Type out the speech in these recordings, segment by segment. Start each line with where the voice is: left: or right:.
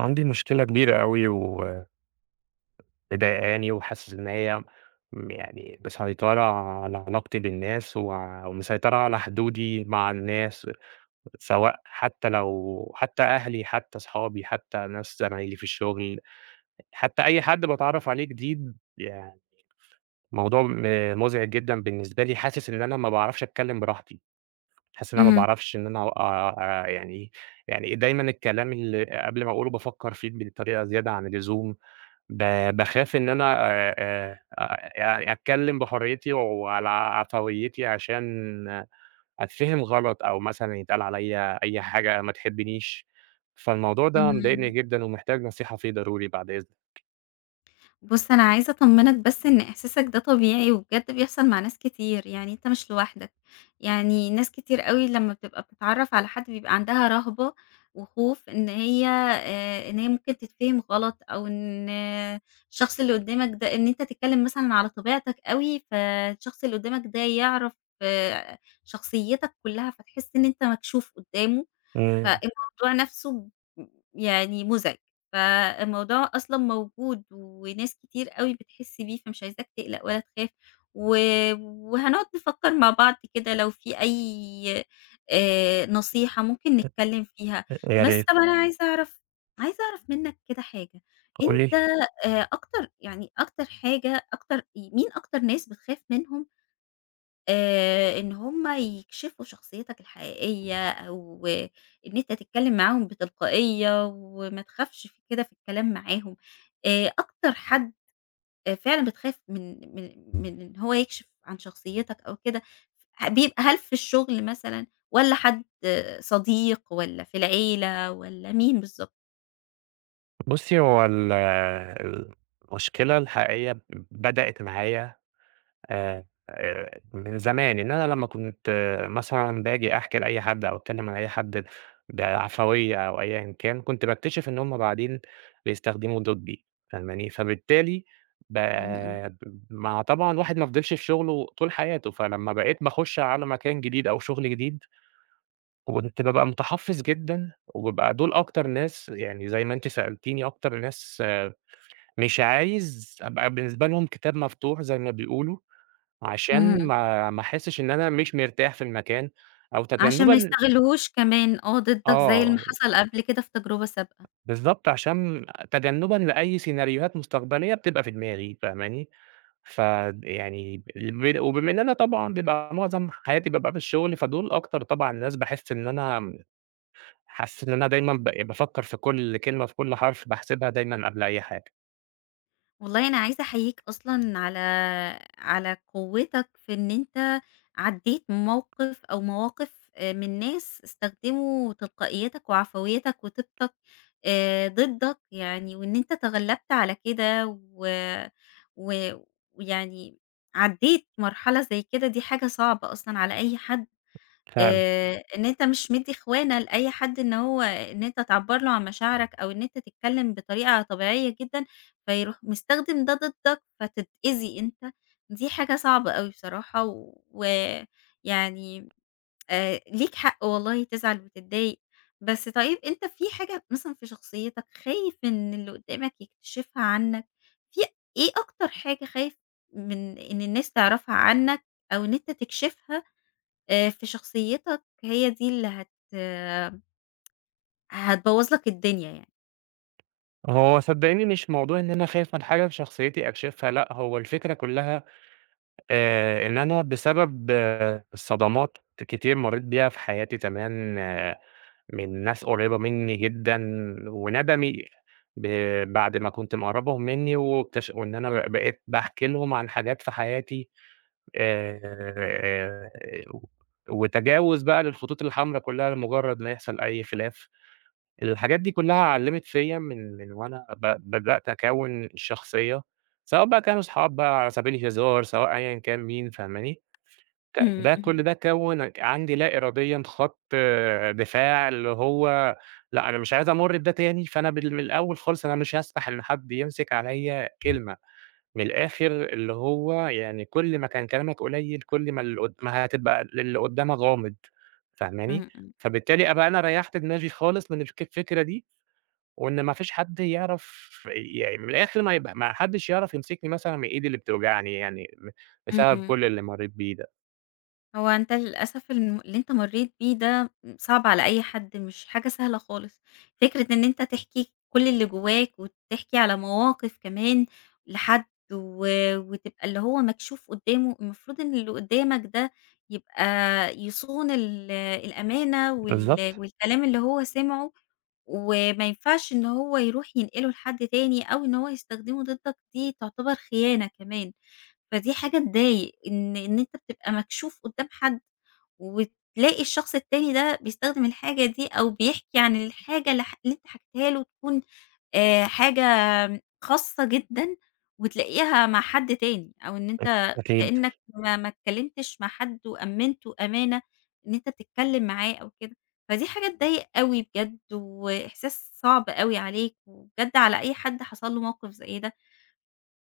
right: عندي مشكلة كبيرة أوي ومضايقاني وحاسس إن هي يعني مسيطرة على علاقتي بالناس، ومسيطرة على حدودي مع الناس، سواء حتى أهلي حتى أصحابي حتى ناس زمايلي في الشغل، حتى أي حد بتعرف عليه جديد. يعني موضوع مزعج جدا بالنسبة لي. حاسس إن أنا ما بعرفش أتكلم براحتي، حاسس إن أنا ما
left: اهم.
right: بعرفش إن أنا أ- يعني يعني دايما الكلام اللي قبل ما أقوله بفكر فيه بطريقة زيادة عن اللزوم. ب باخاف إن أنا آآ آآ أتكلّم بحريتي وعلى عفويتي عشان أتفهم غلط، أو مثلًا يتقال عليّا أي حاجة ما تحبنيش. فالموضوع ده مضايقني
left: إمم.
right: جدًا ومحتاج نصيحة فيه ضروري بعد إذنك.
left: بُص، أنا عايزة أطمّنك بس إن إحساسك ده طبيعي وبجد بيحصل مع ناس كتير، يعني أنت مش لوحدك. يعني ناس كتير أوي لمّا بتبقى بتتعرّف على حد بيبقى عندها رهبة وخوف إن هي ممكن تتفهم غلط، أو إن الشخص اللي قدّامك ده إن أنت تتكلم مثلًا على طبيعتك أوي، فالشخص اللي قدّامك ده يعرف شخصيتك كلّها، فتحس إن أنت مكشوف قدّامه.
right: إمم.
left: فالموضوع نَفْسه يعني مُزعج. فالموضوع أصلًا موجود وناس كتير أوي بتحِس بيه، فمش عايزاك تقلق ولا تخاف، و وهنقعد نفكّر مع بعض كده لو في أي نصيحة ممكن نتكلّم فيها.
right: يا
left: بس
right: ريت.
left: طَب، أنا عايزة أعرف منّك كده حاجة.
right: قُل
left: أنت
right: لي.
left: أكتر يعني أكتر حاجة أكتر ي مين أكتر ناس بتخاف منهم إن هُم يكشفوا شخصيتك الحقيقية، أو إن أنت تتكلّم معاهم بتلقائية وما تخافش في كده في الكلام معاهم. أكتر حد آه، فعلًا بتخاف من إن هو يكشف عن شخصيتك أو كده، بيبقى هل في الشغل مثلًا، والّا حد صديق، والّا في العيلة، والّا مين بالضبط؟
right: بُصّي، هو المشكلة الحقيقية بدأت معايا آآ من زمان. إن أنا لمّا كنت مثلًا باجي أحكي لأي حد أو أتكلّم عن أي حد بعفوية أو أيًا كان، كنت باكتشف إن هُم بعدين بيستخدموا ضدّي، فاهماني؟ فبالتالي ب
left: إمم، إمم.
right: مع طبعًا الواحد ما فضلش في شغله طول حياته، فلمّا بقيت باخُش على مكان جديد أو شغل جديد، كنت بابقى متحفّظ جدًا، وبيبقى دول أكتر ناس، يعني زي ما أنتِ سألتيني، أكتر ناس. مش عايز أبقى بالنسبة لهم كتاب مفتوح زي ما بيقولوا، عشان
left: اهم.
right: ما أحسّش إن أنا مش مرتاح في المكان، أو
left: عشان ما
right: تجنُّبًا.
left: يستغلّهوش كمان ضدّك زي اللي
right: آه،
left: حصل قبل كده في تجربة سابقة.
right: بالضبط، عشان تجنُّبًا لأي سيناريوهات مستقبلية بتبقى في دماغي، فاهماني؟ فد يعني ب وبما إن أنا طبعًا بيبقى معظم حياتي بابقى في الشغل، فدول أكتر طبعًا ناس. باحس إن أنا م حاسس إن أنا دايمًا يعني بافكّر في كل كلمة، في كل حرف باحسبها دايمًا قبل أي حاجة.
left: والله أنا عايزة أحييك أصلًا على قوتك في إن أنت عدّيت موقف أو مواقف من ناس استخدموا تلقائيتك وعفويتك وطيبتك ضدك، يعني، وإن أنت تغلبت على كده، و و ويعني عدّيت مرحلة زي كده، دي حاجة صعبة أصلًا على أي حد.
right: فعلًا.
left: إن أنت مش مدّي إخوانة لأي حد إن هو إن أنت تعبّر له عن مشاعرك، أو إن أنت تتكلّم بطريقة طبيعية جدًا، فيروح مستخدم ده ضدّك فتتأذي أنت. دي حاجة صعبة أوي بصراحة، ويعني ليك حق والله تزعل وتتضايق. بس طيب، أنت في حاجة مثلًا في شخصيتك خايف إن اللي قدّامك يكتشفها عنّك؟ في إيه أكتر حاجة خايف من إن الناس تعرفها عنّك، أو إن أنت تكشفها؟ في شخصيتك هي دي اللي هت آه، هتبوّظ لك الدنيا، يعني.
right: هو صدّقيني مش موضوع إن أنا خايف من حاجة في شخصيتي أكشفها، لأ، هو الفكرة كُلّها إن أنا بسبب صدمات كتير مرّيت بيها في حياتي زمان، من ناس قريّبة منّي جدًا، وندمي ب بعد ما كنت مقرّبهم منّي واكتش وإن أنا بقيت باحكي لهم عن حاجات في حياتي آآ، وتجاوز بقى للخطوط الحمرا كلّها لمجرّد ما يحصل أي خلاف. الحاجات دي كلّها علّمت فيّا من من وأنا بدأت أكوّن شخصية، سواء بقى كانوا صحاب بقى على سبيل الهزار، سواء أيًا كان مين، فاهماني؟ ك
left: إمم،
right: ده كل
left: اهم،
right: ده كوّن عندي لا إراديًا خط، دفاع، اللي هو، لأ، أنا مش عايز أمُر بده تاني. فأنا من الأول خالص أنا مش هاسمح إن حد يمسك عليّا كلمة. من الآخر، اللي هو يعني كل ما كان كلامك قليل، كل ما اللي قد ما هتبقى للي قدّامك غامض، فاهماني؟
left: إمم، إمم،
right: فبالتالي أبقى أنا ريّحت دماغي خالص من الفكرة دي، وإن ما فيش حد يعرف، يعني من الآخر ما يبقى ما حدش يعرف يمسكني مثلًا من إيدي اللي بتوجعني، يعني بسبب
left: إمم.
right: كل اللي مرّيت بيه ده.
left: هو أنت للأسف اللي أنت مرّيت بيه ده صعب على أي حد، مش حاجة سهلة خالص. فكرة إن أنت تحكي كل اللي جواك وتحكي على مواقف كمان لحد، و وتبقى اللي هو مكشوف قدّامه، المفروض إن اللي قدّامك ده يبقى يصون الأمانة
right: بالضبط.
left: والكلام اللي هو سمعه، وما ينفعش إن هو يروح ينقله لحد تاني، أو إن هو يستخدمه ضدك، دي تعتبر خيانة كمان. فدي حاجة تضايق، إن أنت بتبقى مكشوف قدّام حد، وتلاقي الشخص التاني ده بيستخدم الحاجة دي، أو بيحكي عن الحاجة اللي أنت حكيتها له، تكون حاجة خاصة جدًا وتلاقيها مع حد تاني، أو إن أنت
right: أكيد.
left: كإنّك ما اتكلّمتش مع حد وأمّنته أمانة إن أنت تتكلّم معاه أو كده. فدي حاجة تضايق أوي بجد، وإحساس صعب أوي عليك، وبجد على أي حد حصل له موقف زي ده.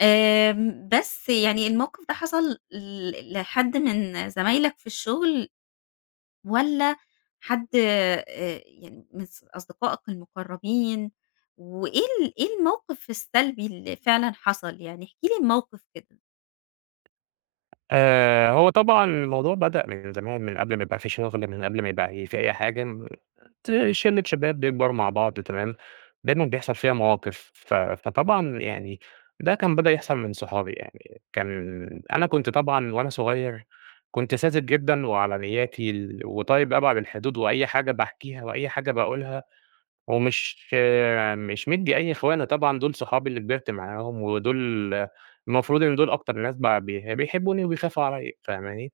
left: آمم، بس يعني الموقف ده حصل لحد من زمايلك في الشغل؟ والّا حد يعني من أصدقائك المقربين؟ وإيه إيه الموقف السلبي اللي فعلًا حصل؟ يعني احكِ لي الموقف كده.
right: هو طبعًا الموضوع بدأ من زمان، من قبل ما يبقى في شغل، من قبل ما يبقى في أي حاجة، م ت شِلّة شباب بيكبروا مع بعض تمام، دايمًا بيحصل فيها مواقف، ف فطبعًا يعني ده كان بدأ يحصل من صحابي، يعني كان أنا كنت طبعًا وأنا صغير كنت ساذج جدًا وعلى نيّاتي وطيب أبعد الحدود، وأي حاجة باحكيها وأي حاجة باقولها، ومش مش مدّي أي إخوانة طبعًا. دول صحابي اللي كبرت معاهم، ودول المفروض إن دول أكتر ناس بقى بيحبوني وبيخافوا عليّا، فاهماني؟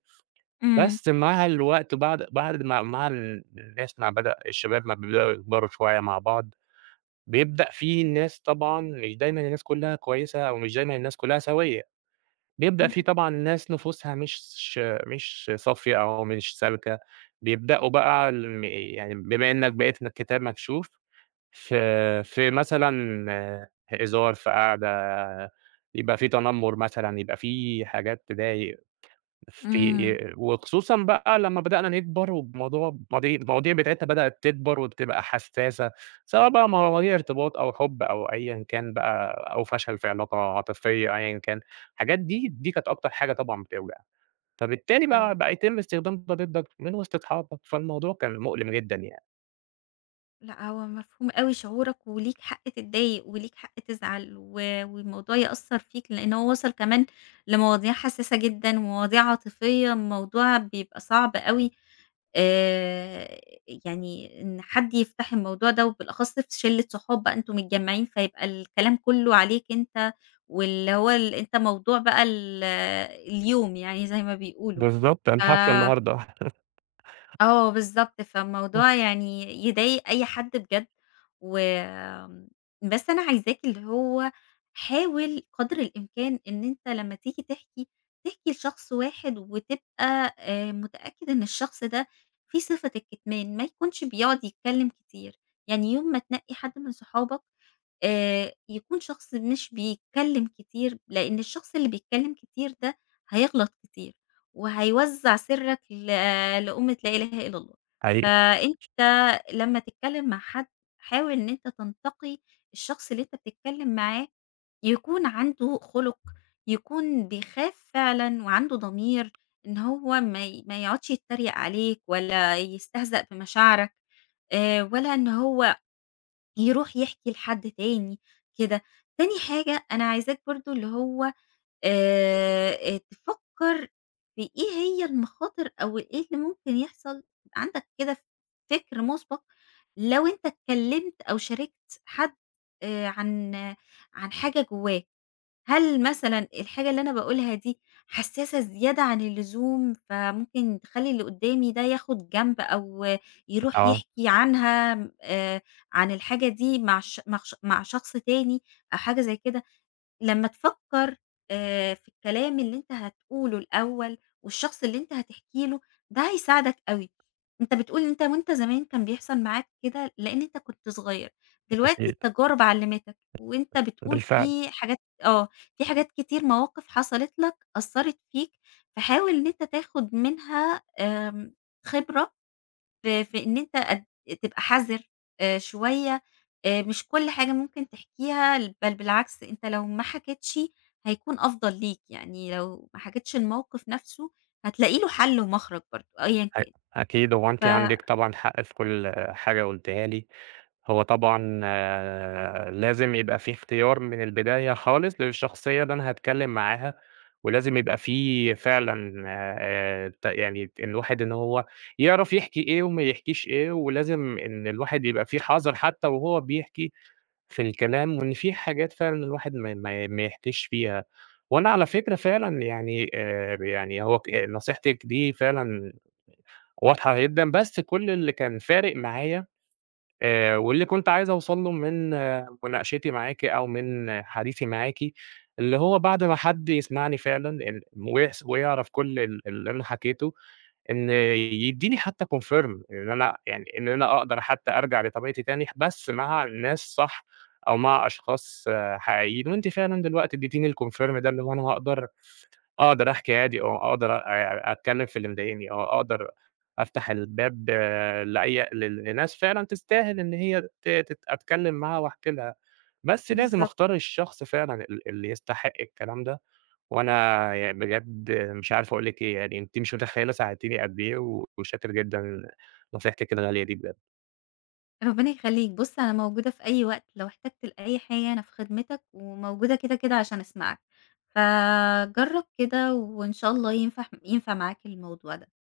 left: إمم،
right: بس مع الوقت، بعد بعد ما مع ال الناس ما بدأ الشباب ما بيبدأوا يكبروا شوية مع بعض، بيبدأ في ناس طبعًا، مش دايمًا الناس كلّها كويسة أو مش دايمًا الناس كلّها سويّة. بيبدأ في
left: اهم،
right: طبعًا ناس نفوسها مش صافية أو مش سالكة. بيبدأوا بقى يعني بما إنّك بقيت إنّك كتاب مكشوف في، في مثلًا، هزار، في قعدة، يبقى في تنمُر مثلًا، يبقى في حاجات تضايق،
left: إمم.
right: في، وخصوصًا بقى لمّا بدأنا نكبر والموضوع المواضيع بتاعتنا بدأت تكبر وبتبقى حسّاسة، سواء بقى مواضيع ارتباط أو حُب أو أيًا كان بقى، أو فشل في علاقة عاطفية أيًا كان. الحاجات دي، دي كانت أكتر حاجة طبعًا بتوجع، فبالتالي بقى
left: آه.
right: بقى يتم استخدام ده ضدك من وسط أصحابك، فالموضوع كان مؤلم جدًا يعني.
left: لأ، هو مفهوم أوي شعورك، وليك حق تتضايق وليك حق تزعل، و والموضوع يأثّر فيك، لإن هو وصل كمان لمواضيع حساسة جدًا ومواضيع عاطفية. الموضوع بيبقى صعب أوي، آآ يعني إن حد يفتح الموضوع ده، وبالأخص في شِلّة صحاب بقى أنتم متجمّعين، فيبقى الكلام كُلّه عليك أنت، واللي هو أنت موضوع بقى اليوم، يعني، زي ما بيقولوا.
right: بالضبط. كان
left: ف
right: حفلة النهارده.
left: آه بالضبط، فالموضوع يعني يضايق أي حد بجد. و آمم، بس أنا عايزاك اللي هو حاول قدر الإمكان إن أنت لمّا تيجي تحكي، تحكي لشخص واحد وتبقى متأكد إن الشخص ده فيه صفة الكتمان، ما يكونش بيقعد يتكلم كتير. يعني يوم ما تنقي حد من صحابك، يكون شخص مش بيتكلم كتير، لإن الشخص اللي بيتكلم كتير ده هيغلط كتير، وهيوزّع سرّك لأمة لا إله إلا الله.
right: حقيقي.
left: فأنت لمّا تتكلم مع حد، حاول إن أنت تنتقي الشخص اللي أنت بتتكلم معاه يكون عنده خُلُق، يكون بيخاف فعلًا وعنده ضمير، إن هو ما يقعدش يتريق عليك ولا يستهزأ بمشاعرك، ولا إن هو يروح يحكي لحد تاني كده. تاني حاجة أنا عايزاك برضه اللي هو تفكّر في إيه هي المخاطر أو إيه اللي ممكن يحصل، يبقى عندك كده فكر مسبق لو أنت اتكلّمت أو شاركت حد عن حاجة جواه. هل مثلًا الحاجة اللي أنا باقولها دي حساسة زيادة عن اللزوم، فممكن تخلّي اللي قدّامي ده ياخد جنب، أو يروح
right: آه،
left: يحكي عنها آآ، عن الحاجة دي مع ش مع ش مع شخص تاني، أو حاجة زي كده؟ لمّا تفكّر في الكلام اللي أنت هتقوله الأول والشخص اللي أنت هتحكي له، ده هيساعدك أوي. أنت بتقول أنت وأنت زمان كان بيحصل معاك كده لإن أنت كنت صغير، دلوقتي
right: أكيد،
left: التجارب علّمتك وأنت بتقول
right: بالفعل.
left: في حاجات. آه. في حاجات كتير، مواقف حصلت لك أثّرت فيك، فحاول إن أنت تاخد منها خبرة في إن أنت قد تبقى حذر شوية. مش كل حاجة ممكن تحكيها، بل بالعكس أنت لو ما حكيتش هيكون أفضل ليك، يعني لو ما حكيتش الموقف نفسه، هتلاقي له حل ومخرج برضه أيًا
right: أ
left: كان.
right: أكيد هو
left: ف
right: أنتِ عندِك طبعًا حق في كل حاجة قُلتيها لي. هو طبعًا، لازم يبقى في اختيار من البداية خالص للشخصية اللي أنا هاتكلّم معاها. ولازم يبقى في فعلًا ت يعني الواحد إن هو يعرف يحكي إيه وما يحكيش إيه. ولازم إن الواحد يبقى في حذر حتى وهو بيحكي في الكلام، وإن في حاجات فعلًا الواحد ما يحكيش فيها. وأنا على فكرة فعلًا يعني يعني هو ك آه، نصيحتِك دي فعلًا واضحة جدًا. بس كل اللي كان فارق معايا، واللي كنت عايز أوصل له من مناقشتي معاكِ أو من حديثي معاكِ، اللي هو بعد ما حد يسمعني فعلًا ويحس ويعرف كل اللي أنا حكيته، إن يدّيني حتى confirm إن أنا، يعني إن أنا أقدر حتى أرجع لطبيعتي تاني، بس مع ناس صح، أو مع أشخاص حقيقيين. وأنتِ فعلًا دلوقتي ادّيتيني الconfirm ده، اللي هو أنا هاقدر أحكي عادي، أقدر أ أتكلّم في اللي مضايقني، أقدر أفتح الباب، لأي لل لناس فعلًا تستاهل إن هي ت تت أتكلّم معاها وأحكي لها. بس لازم
left: بالضبط.
right: أختار الشخص فعلًا اللي يستحق الكلام ده. وأنا بجد مش عارف أقول لِك إيه، يعني أنتِ مش متخيّلة ساعدتيني قد إيه، و- وشاكر جدًا، نصيحتِك الغالية دي بجد.
left: ربنا يخلّيك، بُص أنا موجودة في أي وقت، لو احتجت لأي حاجة أنا في خدمتك، وموجودة كده، كده، عشان أسمعك، فجرّب كده وإن شاء الله ينفع معاك الموضوع ده.